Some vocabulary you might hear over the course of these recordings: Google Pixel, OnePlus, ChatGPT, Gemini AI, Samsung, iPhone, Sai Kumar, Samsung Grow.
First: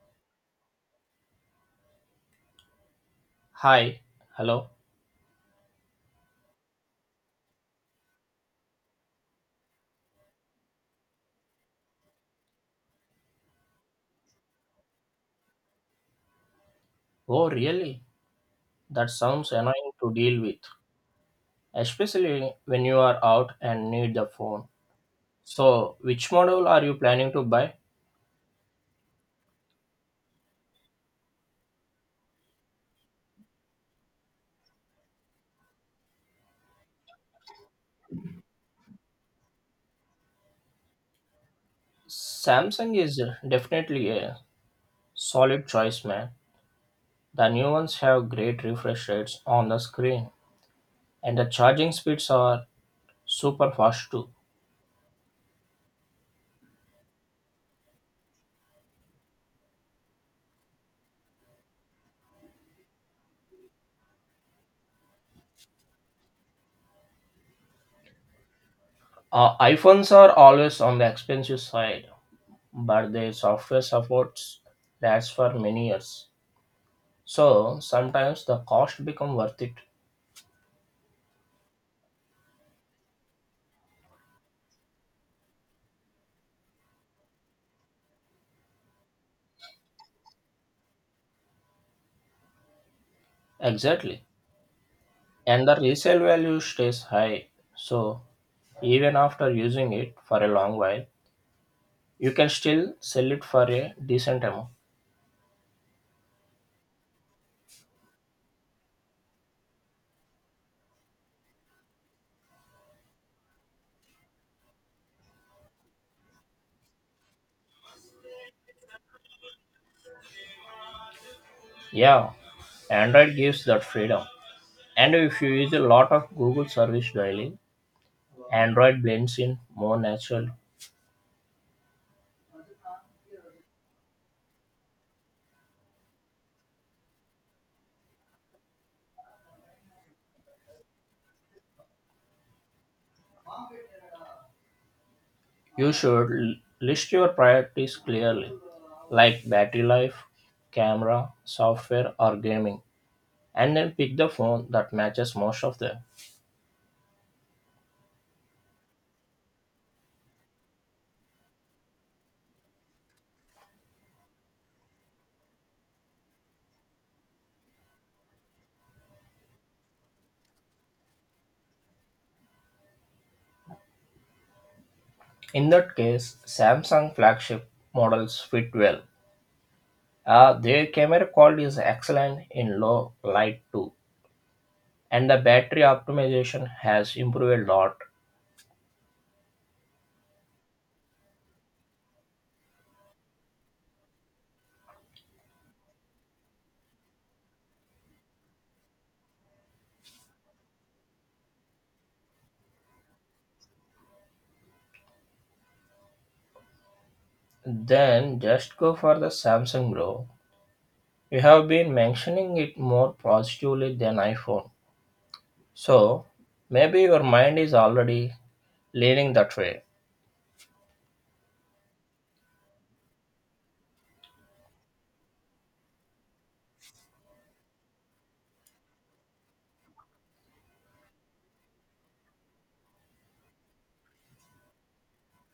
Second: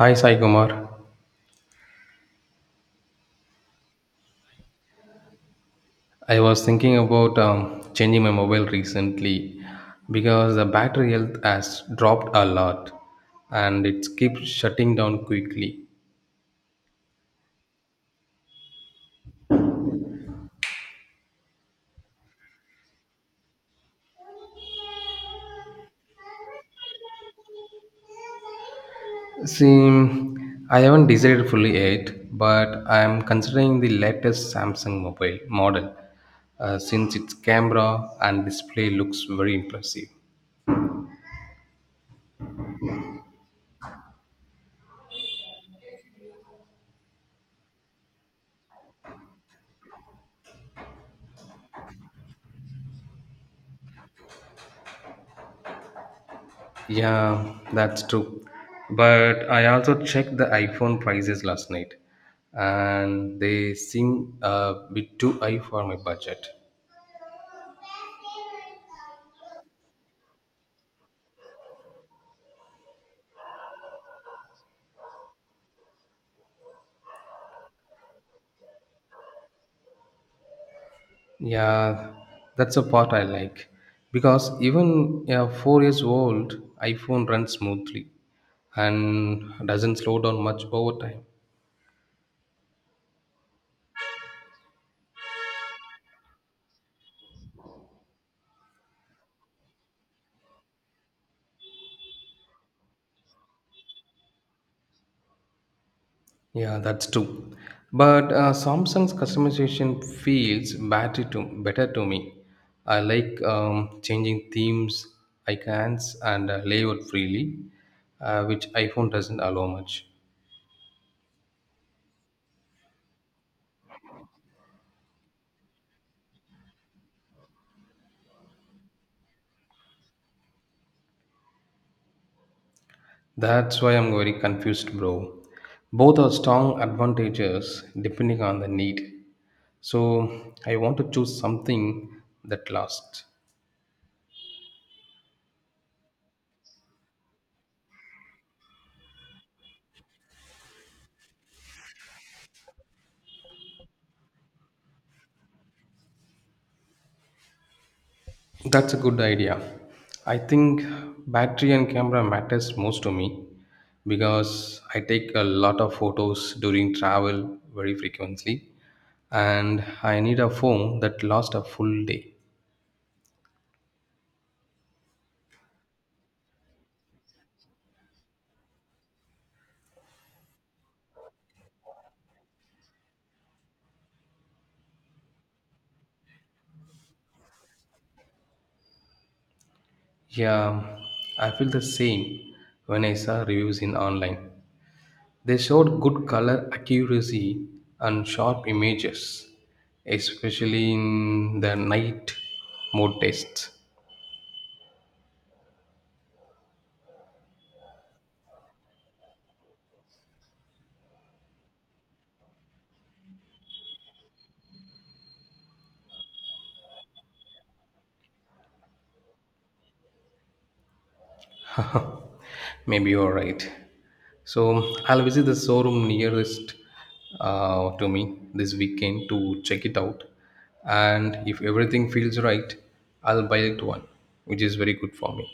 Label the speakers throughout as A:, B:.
A: Hi Sai Kumar.
B: Hi, hello.
A: I was thinking about changing my mobile recently because the battery health has dropped a lot and it keeps shutting down quickly.
B: Oh, really? That sounds annoying to deal with, especially when you are out and need the phone. So, which model are you planning to buy?
A: See, I haven't decided fully yet, but I am considering the latest Samsung mobile model since its camera and display looks very impressive.
B: Samsung is definitely a solid choice, man. The new ones have great refresh rates on the screen, and the charging speeds are super fast too.
A: Yeah, that's true. But I also checked the iPhone prices last night, and they seem a bit too high for my budget.
B: iPhones are always on the expensive side, but their software supports lasts for many years. So sometimes the cost become worth it.
A: Yeah, that's a part I like because even a 4 years old iPhone runs smoothly and doesn't slow down much over time.
B: Exactly. And the resale value stays high. So even after using it for a long while, you can still sell it for a decent amount.
A: Yeah, that's true. But Samsung's customization feels better to me. I like changing themes, icons, and layout freely, which iPhone doesn't allow much.
B: Yeah, Android gives that freedom. And if you use a lot of Google service daily, Android blends in more naturally.
A: That's why I'm very confused, bro. Both are strong advantages depending on the need. So I want to choose something that lasts.
B: You should list your priorities clearly, like battery life, camera, software, or gaming, and then pick the phone that matches most of them.
A: That's a good idea. I think battery and camera matters most to me because I take a lot of photos during travel very frequently and I need a phone that lasts a full day.
B: In that case, Samsung flagship models fit well. Their camera quality is excellent in low light too, and the battery optimization has improved a lot.
A: Yeah, I feel the same when I saw reviews in online. They showed good color accuracy and sharp images, especially in the night mode tests.
B: Then just go for the Samsung Grow. You have been mentioning it more positively than iPhone, so maybe your mind is already leaning that way.
A: Maybe you're right. So I'll visit the showroom nearest to me this weekend to check it out. And if everything feels right, I'll buy it one, which is very good for me.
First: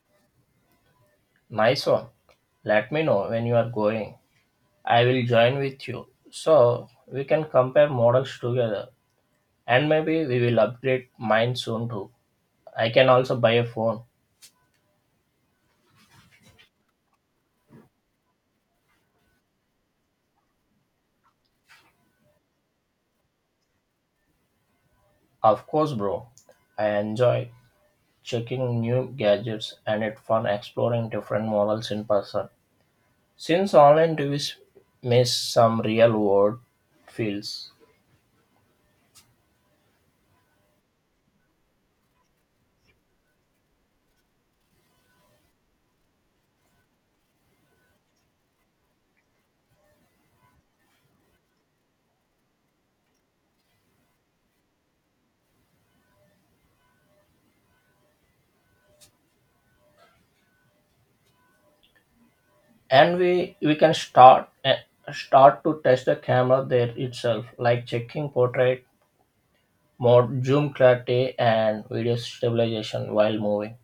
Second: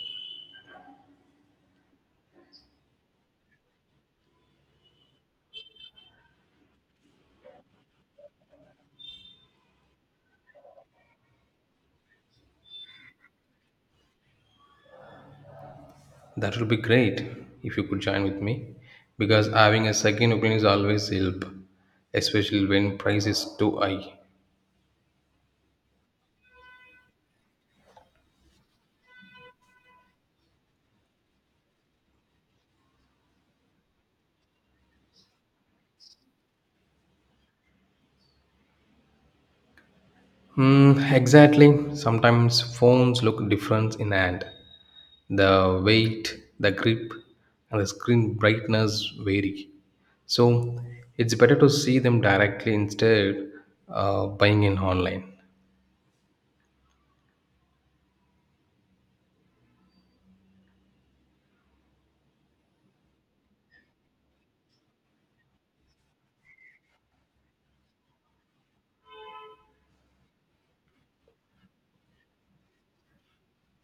B: Nice one. Let me know when you are going. I will join with you. So we can compare models together. And maybe we will upgrade mine soon too. I can also buy a phone.
A: That would be great if you could join with me because having a second opinion is always help, especially when price is too high.
B: Of course, bro. I enjoy checking new gadgets and it's fun exploring different models in person, since online reviews miss some real world feels.
A: Mm, exactly. Sometimes phones look different in hand. The weight, the grip, and the screen brightness vary. So it's better to see them directly instead buying in online.
B: And we can start start to test the camera there itself, like checking portrait more zoom clarity and video stabilization while moving.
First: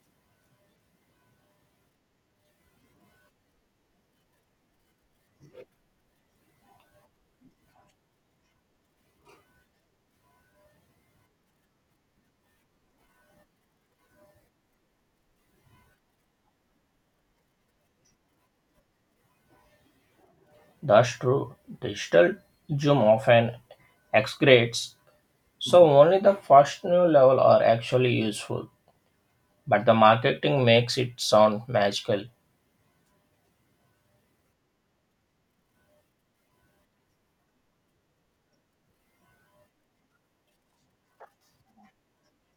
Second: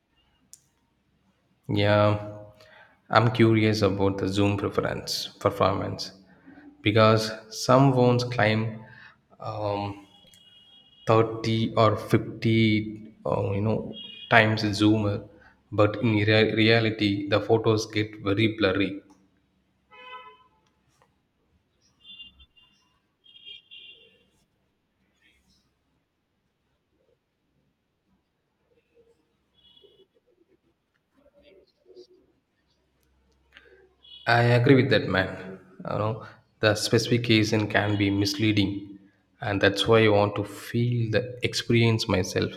A: Yeah, I'm curious about the zoom preference performance because some phones claim um, 30 or 50 times zoomer but in reality the photos get very blurry.
B: Thus, true digital zoom often exaggerates, so only the first new level are actually useful. But the marketing makes it sound magical.
A: I agree with that, man. You know, the specification can be misleading, and that's why I want to feel the experience myself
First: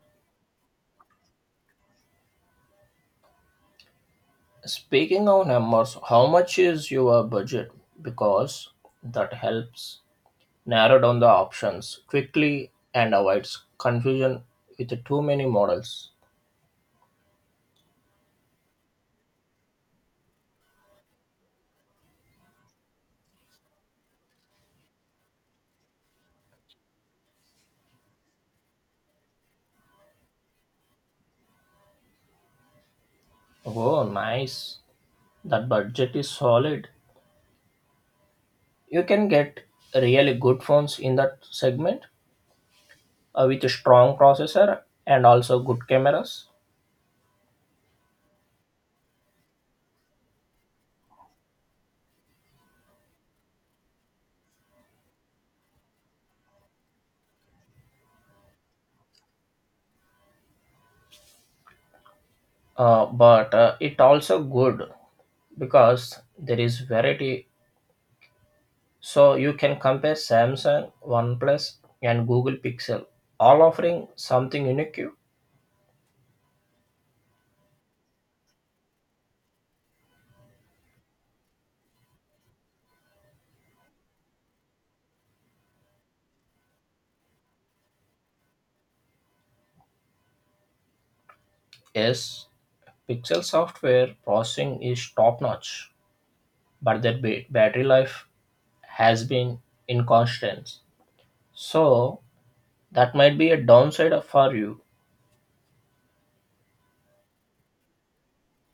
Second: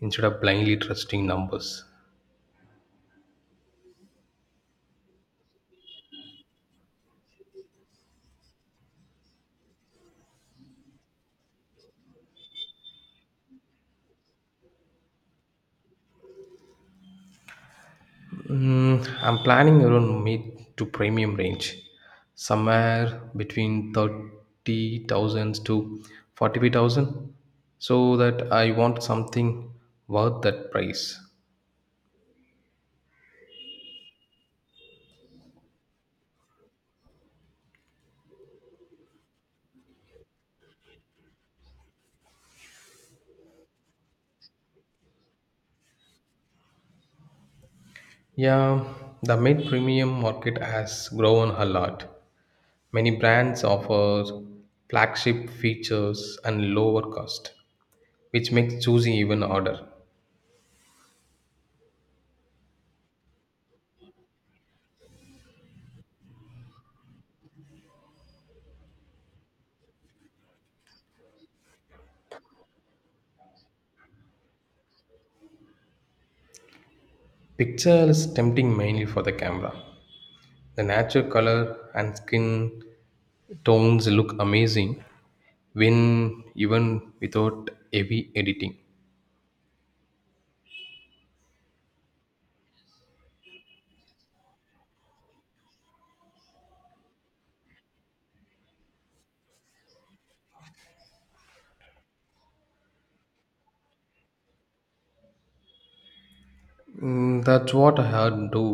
A: instead of blindly trusting numbers.
B: Speaking of numbers, how much is your budget? Because that helps narrow down the options quickly and avoids confusion with too many models.
A: Mm, I'm planning around mid to premium range, somewhere between 30,000 to 45,000, so that I want something worth that price.
B: Oh, nice. That budget is solid. You can get really good phones in that segment, with a strong processor and also good cameras.
A: Yeah, the mid premium market has grown a lot. Many brands offer flagship features and lower cost, which makes choosing even harder.
B: But it also good, because there is variety, so you can compare Samsung, OnePlus, and Google Pixel all offering something unique.
A: Picture is tempting mainly for the camera. The natural color and skin tones look amazing when even without heavy editing.
B: Yes, Pixel software processing is top notch, but their battery life has been inconstant, so that might be a downside for you.
A: Mm, that's what I had do.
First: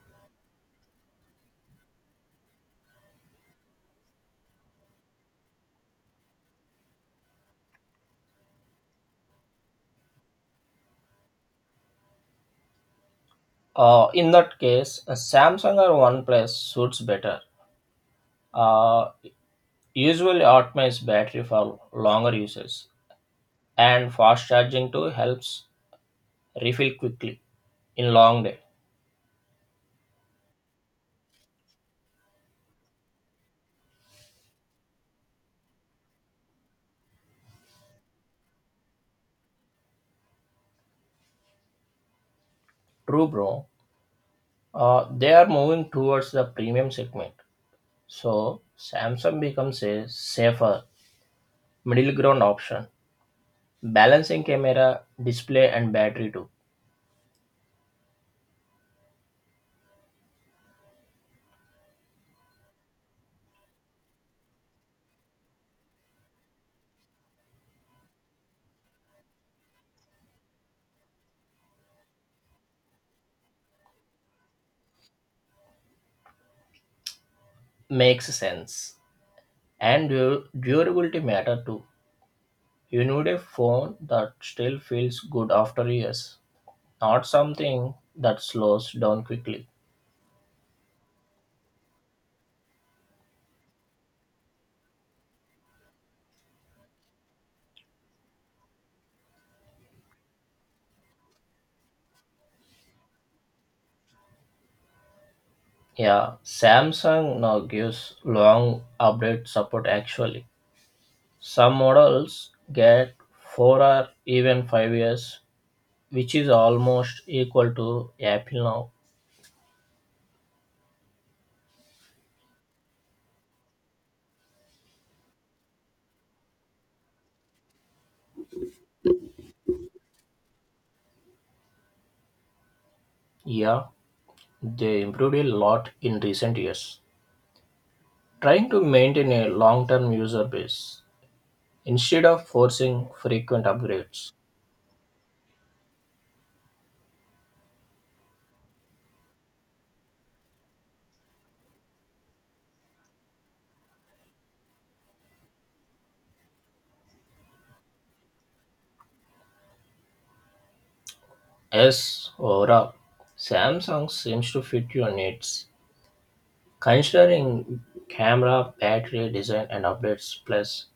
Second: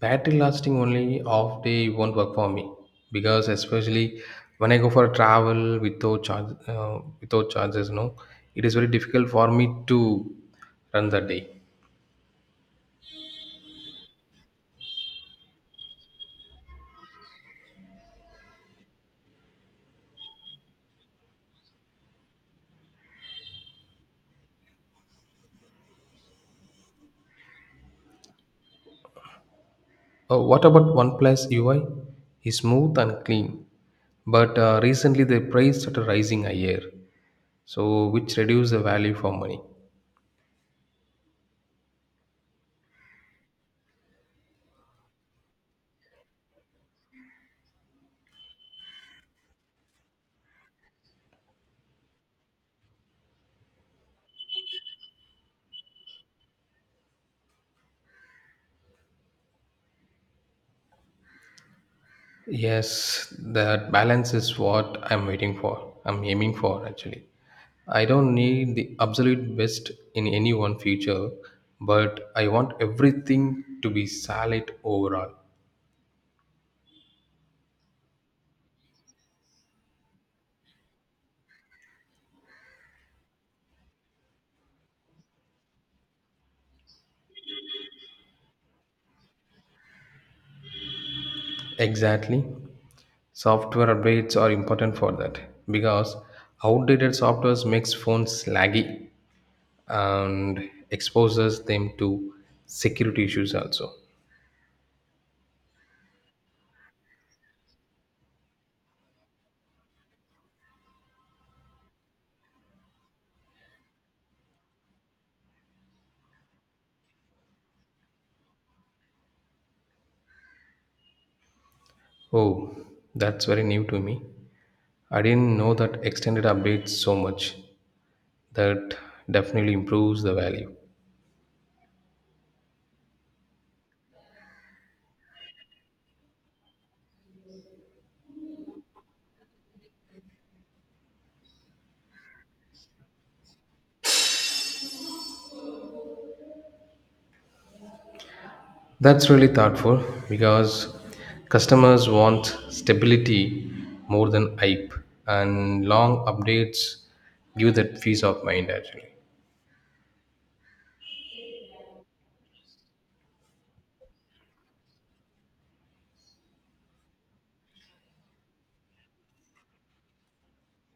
A: Battery lasting only half day won't work for me because especially when I go for travel without charge without charges, no, it is very difficult for me to run the day.
B: In that case, a Samsung or OnePlus suits better. Uh, usually optimizes battery for longer uses, and fast charging too helps refill quickly in long day.
A: What about OnePlus UI? It's smooth and clean, but recently they priced at a rising higher, so which reduce the value for money.
B: True, bro. They are moving towards the premium segment, so Samsung becomes a safer middle ground option, balancing camera, display, and battery too.
A: Yes, that balance is what I'm aiming for actually. I don't need the absolute best in any one feature, but I want everything to be solid overall.
B: Makes sense, and durability matter too. You need a phone that still feels good after years, not something that slows down quickly.
A: Exactly, software updates are important for that because outdated softwares makes phones laggy and exposes them to security issues also.
B: Yeah, Samsung now gives long update support actually. Some models get 4 or even 5 years, which is almost equal to Apple now.
A: Oh, that's very new to me. I didn't know that extended updates so much. That definitely improves the value.
B: Yeah, they improved a lot in recent years, trying to maintain a long term user base instead of forcing frequent upgrades.
A: That's really thoughtful because customers want stability more than hype, and long updates give that peace of mind actually.
B: Yes, overall, Samsung seems to fit your needs, considering camera, battery, design, and updates, plus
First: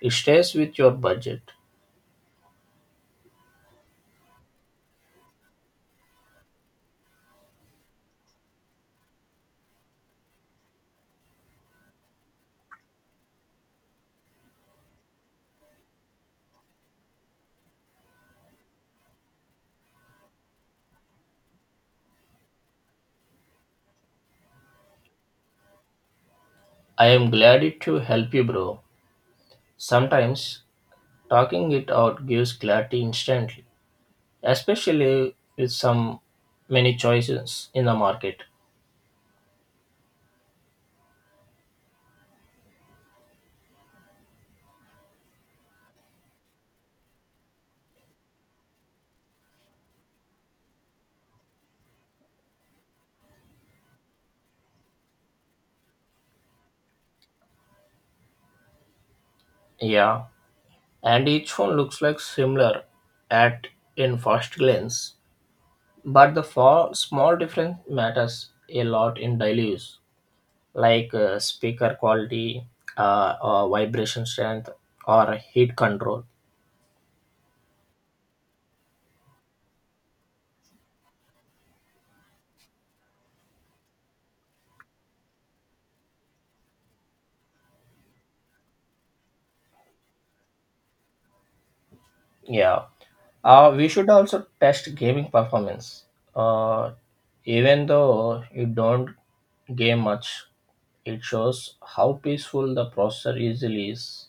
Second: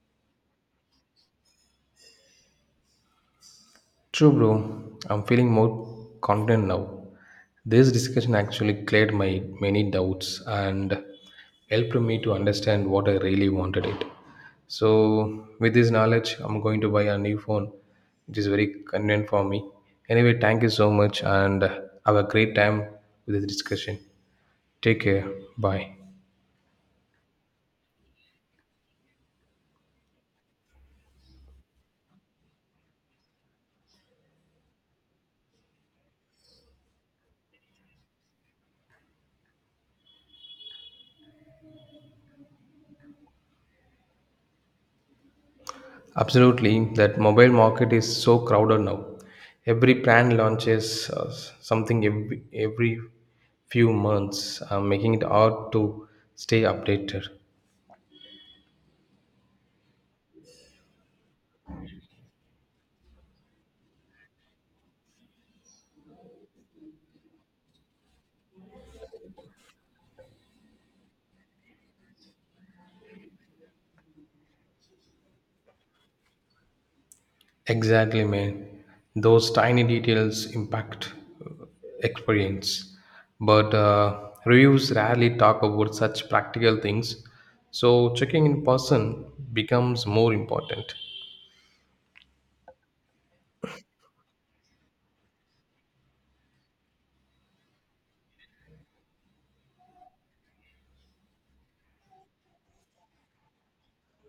B: it stays with your budget.
A: True, bro. I'm feeling more confident now. This discussion actually cleared my many doubts and helped me to understand what I really wanted it. So, with this knowledge, I'm going to buy a new phone, which is very convenient for me. Anyway, thank you so much and have a great time with this discussion. Take care. Bye.
B: I am glad it to help you, bro. Sometimes talking it out gives clarity instantly, especially with some many choices in the market.
A: Absolutely, that mobile market is so crowded now. Every brand launches something every few months, making it hard to stay updated.
B: Yeah, and each phone looks like similar at in first glance, but the far, small difference matters a lot in daily use, like speaker quality, vibration strength, or heat control.
A: Exactly, man. Those tiny details impact uh, experience. But reviews rarely talk about such practical things, so checking in person becomes more important.
B: Yeah. We should also test gaming performance. Uh, even though you don't game much, it shows how peaceful the processor easily is.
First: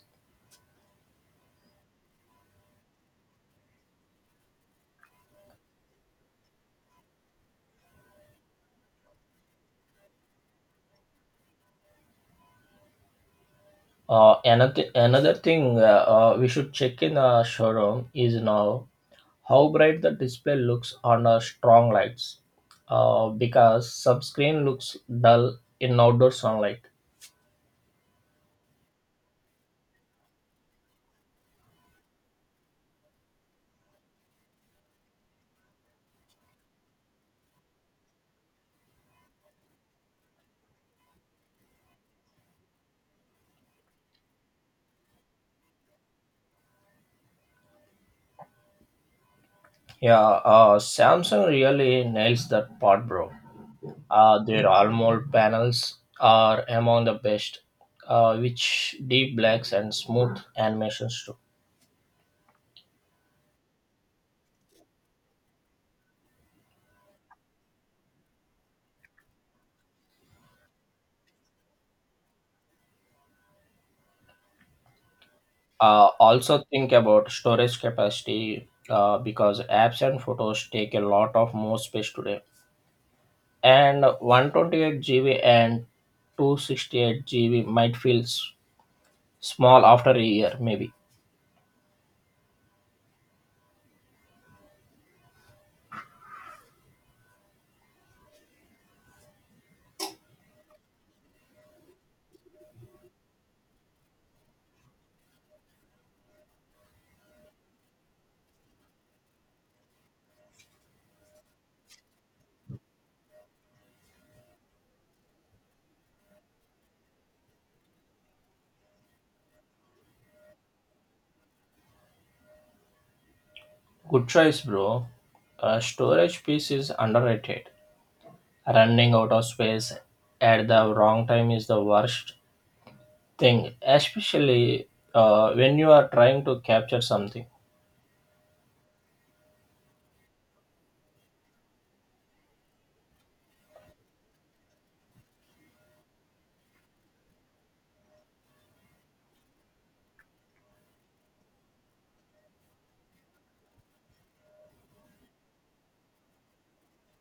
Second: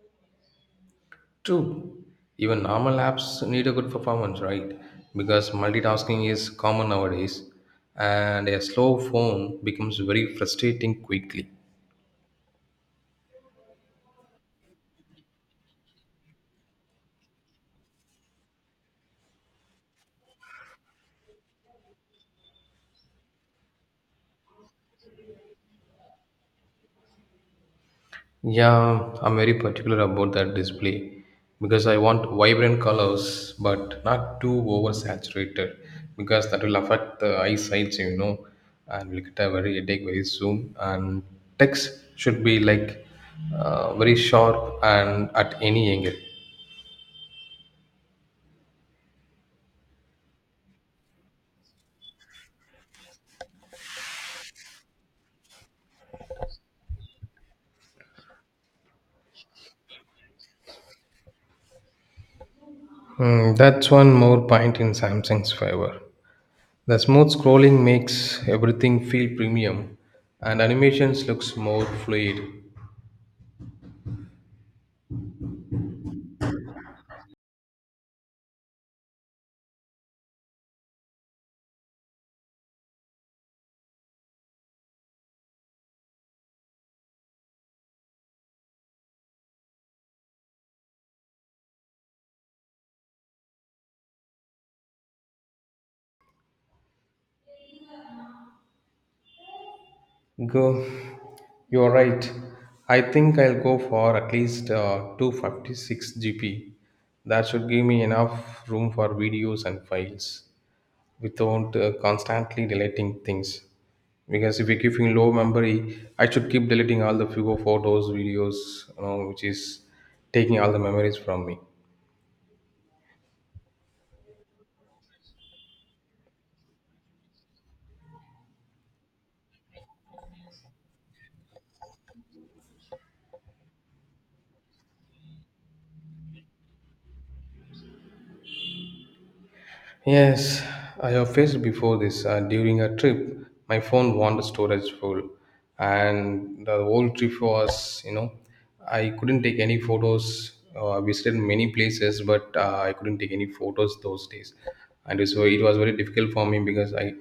A: True. Even normal apps need a good performance, right? Because multitasking is common nowadays, and a slow phone becomes very frustrating quickly.
B: Another thing we should check in the showroom is now how bright the display looks under strong lights, because subscreen looks dull in outdoor sunlight.
A: Yeah, I'm very particular about that display because I want vibrant colors but not too oversaturated because that will affect the eyesight, you know, and will get a very headache very soon. And text should be like very sharp and at any angle.
B: Yeah, Samsung really nails that part, bro. Their AMOLED panels are among the best, which deep blacks and smooth animations too.
A: Hmm, that's one more point in Samsung's favor. The smooth scrolling makes everything feel premium and animations looks more fluid.
B: Also think about storage capacity, because apps and photos take a lot of more space today, and 128 GB and 268 GB might feel small after a year, maybe.
A: Go, you're right. I think I'll go for at least 256 GB. That should give me enough room for videos and files, without constantly deleting things, because if you're keeping low memory I should keep deleting all the few photos videos, you know, which is taking all the memories from me.
B: Good choice, bro. A storage piece is underrated. Running out of space at the wrong time is the worst thing, especially when you are trying to capture something.
A: Yes, I have faced before this. During a trip, my phone wanted storage full, and the whole trip was, you know, I couldn't take any photos. I visited many places, but I couldn't take any photos those days, and so it was very difficult for me because I,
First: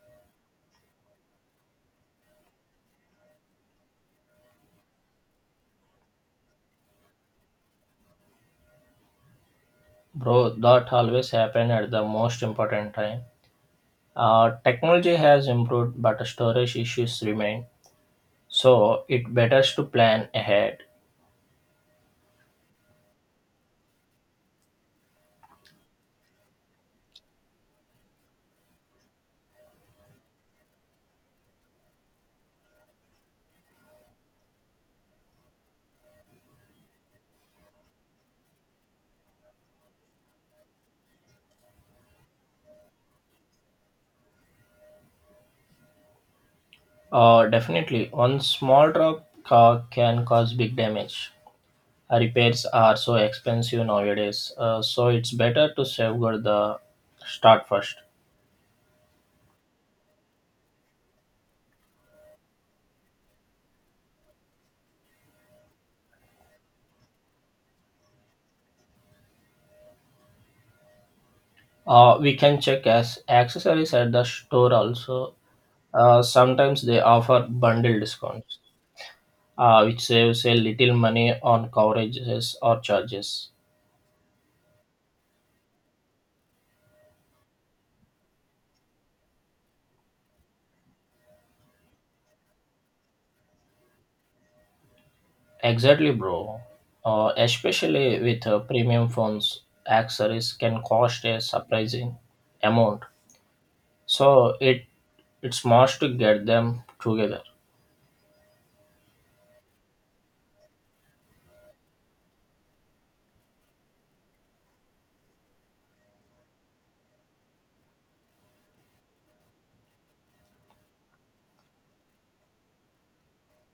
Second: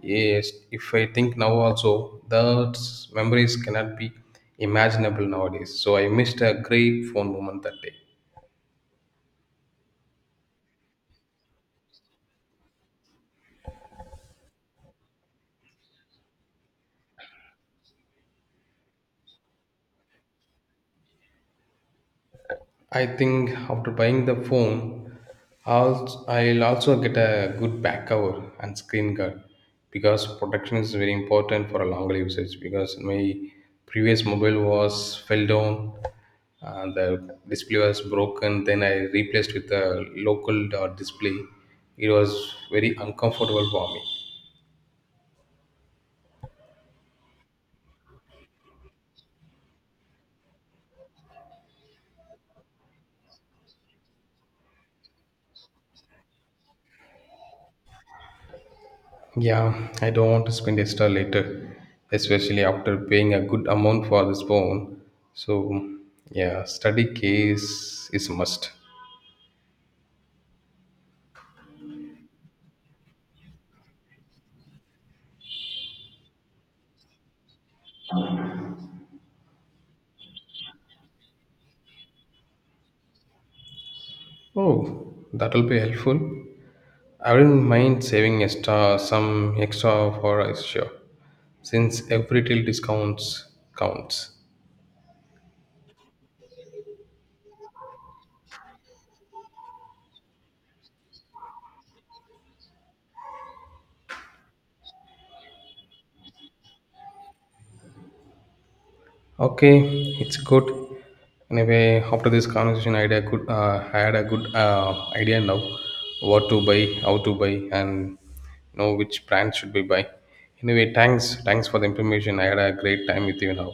A: yes, if I think now also, those memories cannot be imaginable nowadays. So I missed a great phone moment that day.
B: Bro, that always happen at the most important time. Technology has improved, but storage issues remain. So it better to plan ahead.
A: I think after buying the phone, I'll also get a good back cover and screen guard because protection is very important for a longer usage. Because my previous mobile was fell down, the display was broken. Then I replaced with a local display. It was very uncomfortable for me.
B: Definitely, one small drop can cause big damage. Repairs are so expensive nowadays, so it's better to safeguard the start first.
A: Yeah, I don't want to spend extra later, especially after paying a good amount for this phone. So, yeah, study case is a must.
B: We can check as accessories at the store also. Sometimes they offer bundle discounts, which saves a little money on coverages or charges.
A: Oh, that will be helpful. I wouldn't mind saving extra some extra for a sure, since every till discounts counts.
B: Exactly, bro. Especially with premium phones, accessories can cost a surprising amount. So it's must to get them together.
A: Okay, it's good. Anyway, after this conversation, I had a I had a good idea now what to buy, how to buy, and you know which brand should we buy. Anyway, thanks for the information. I had a great time with you now.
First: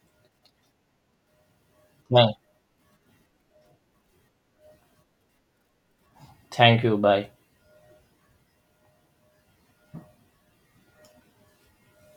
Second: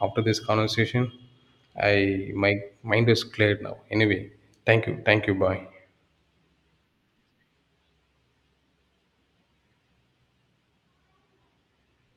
A: After this conversation, I
B: Thank
A: my mind is cleared now. Anyway, thank you, bye.
B: thank you. Bye.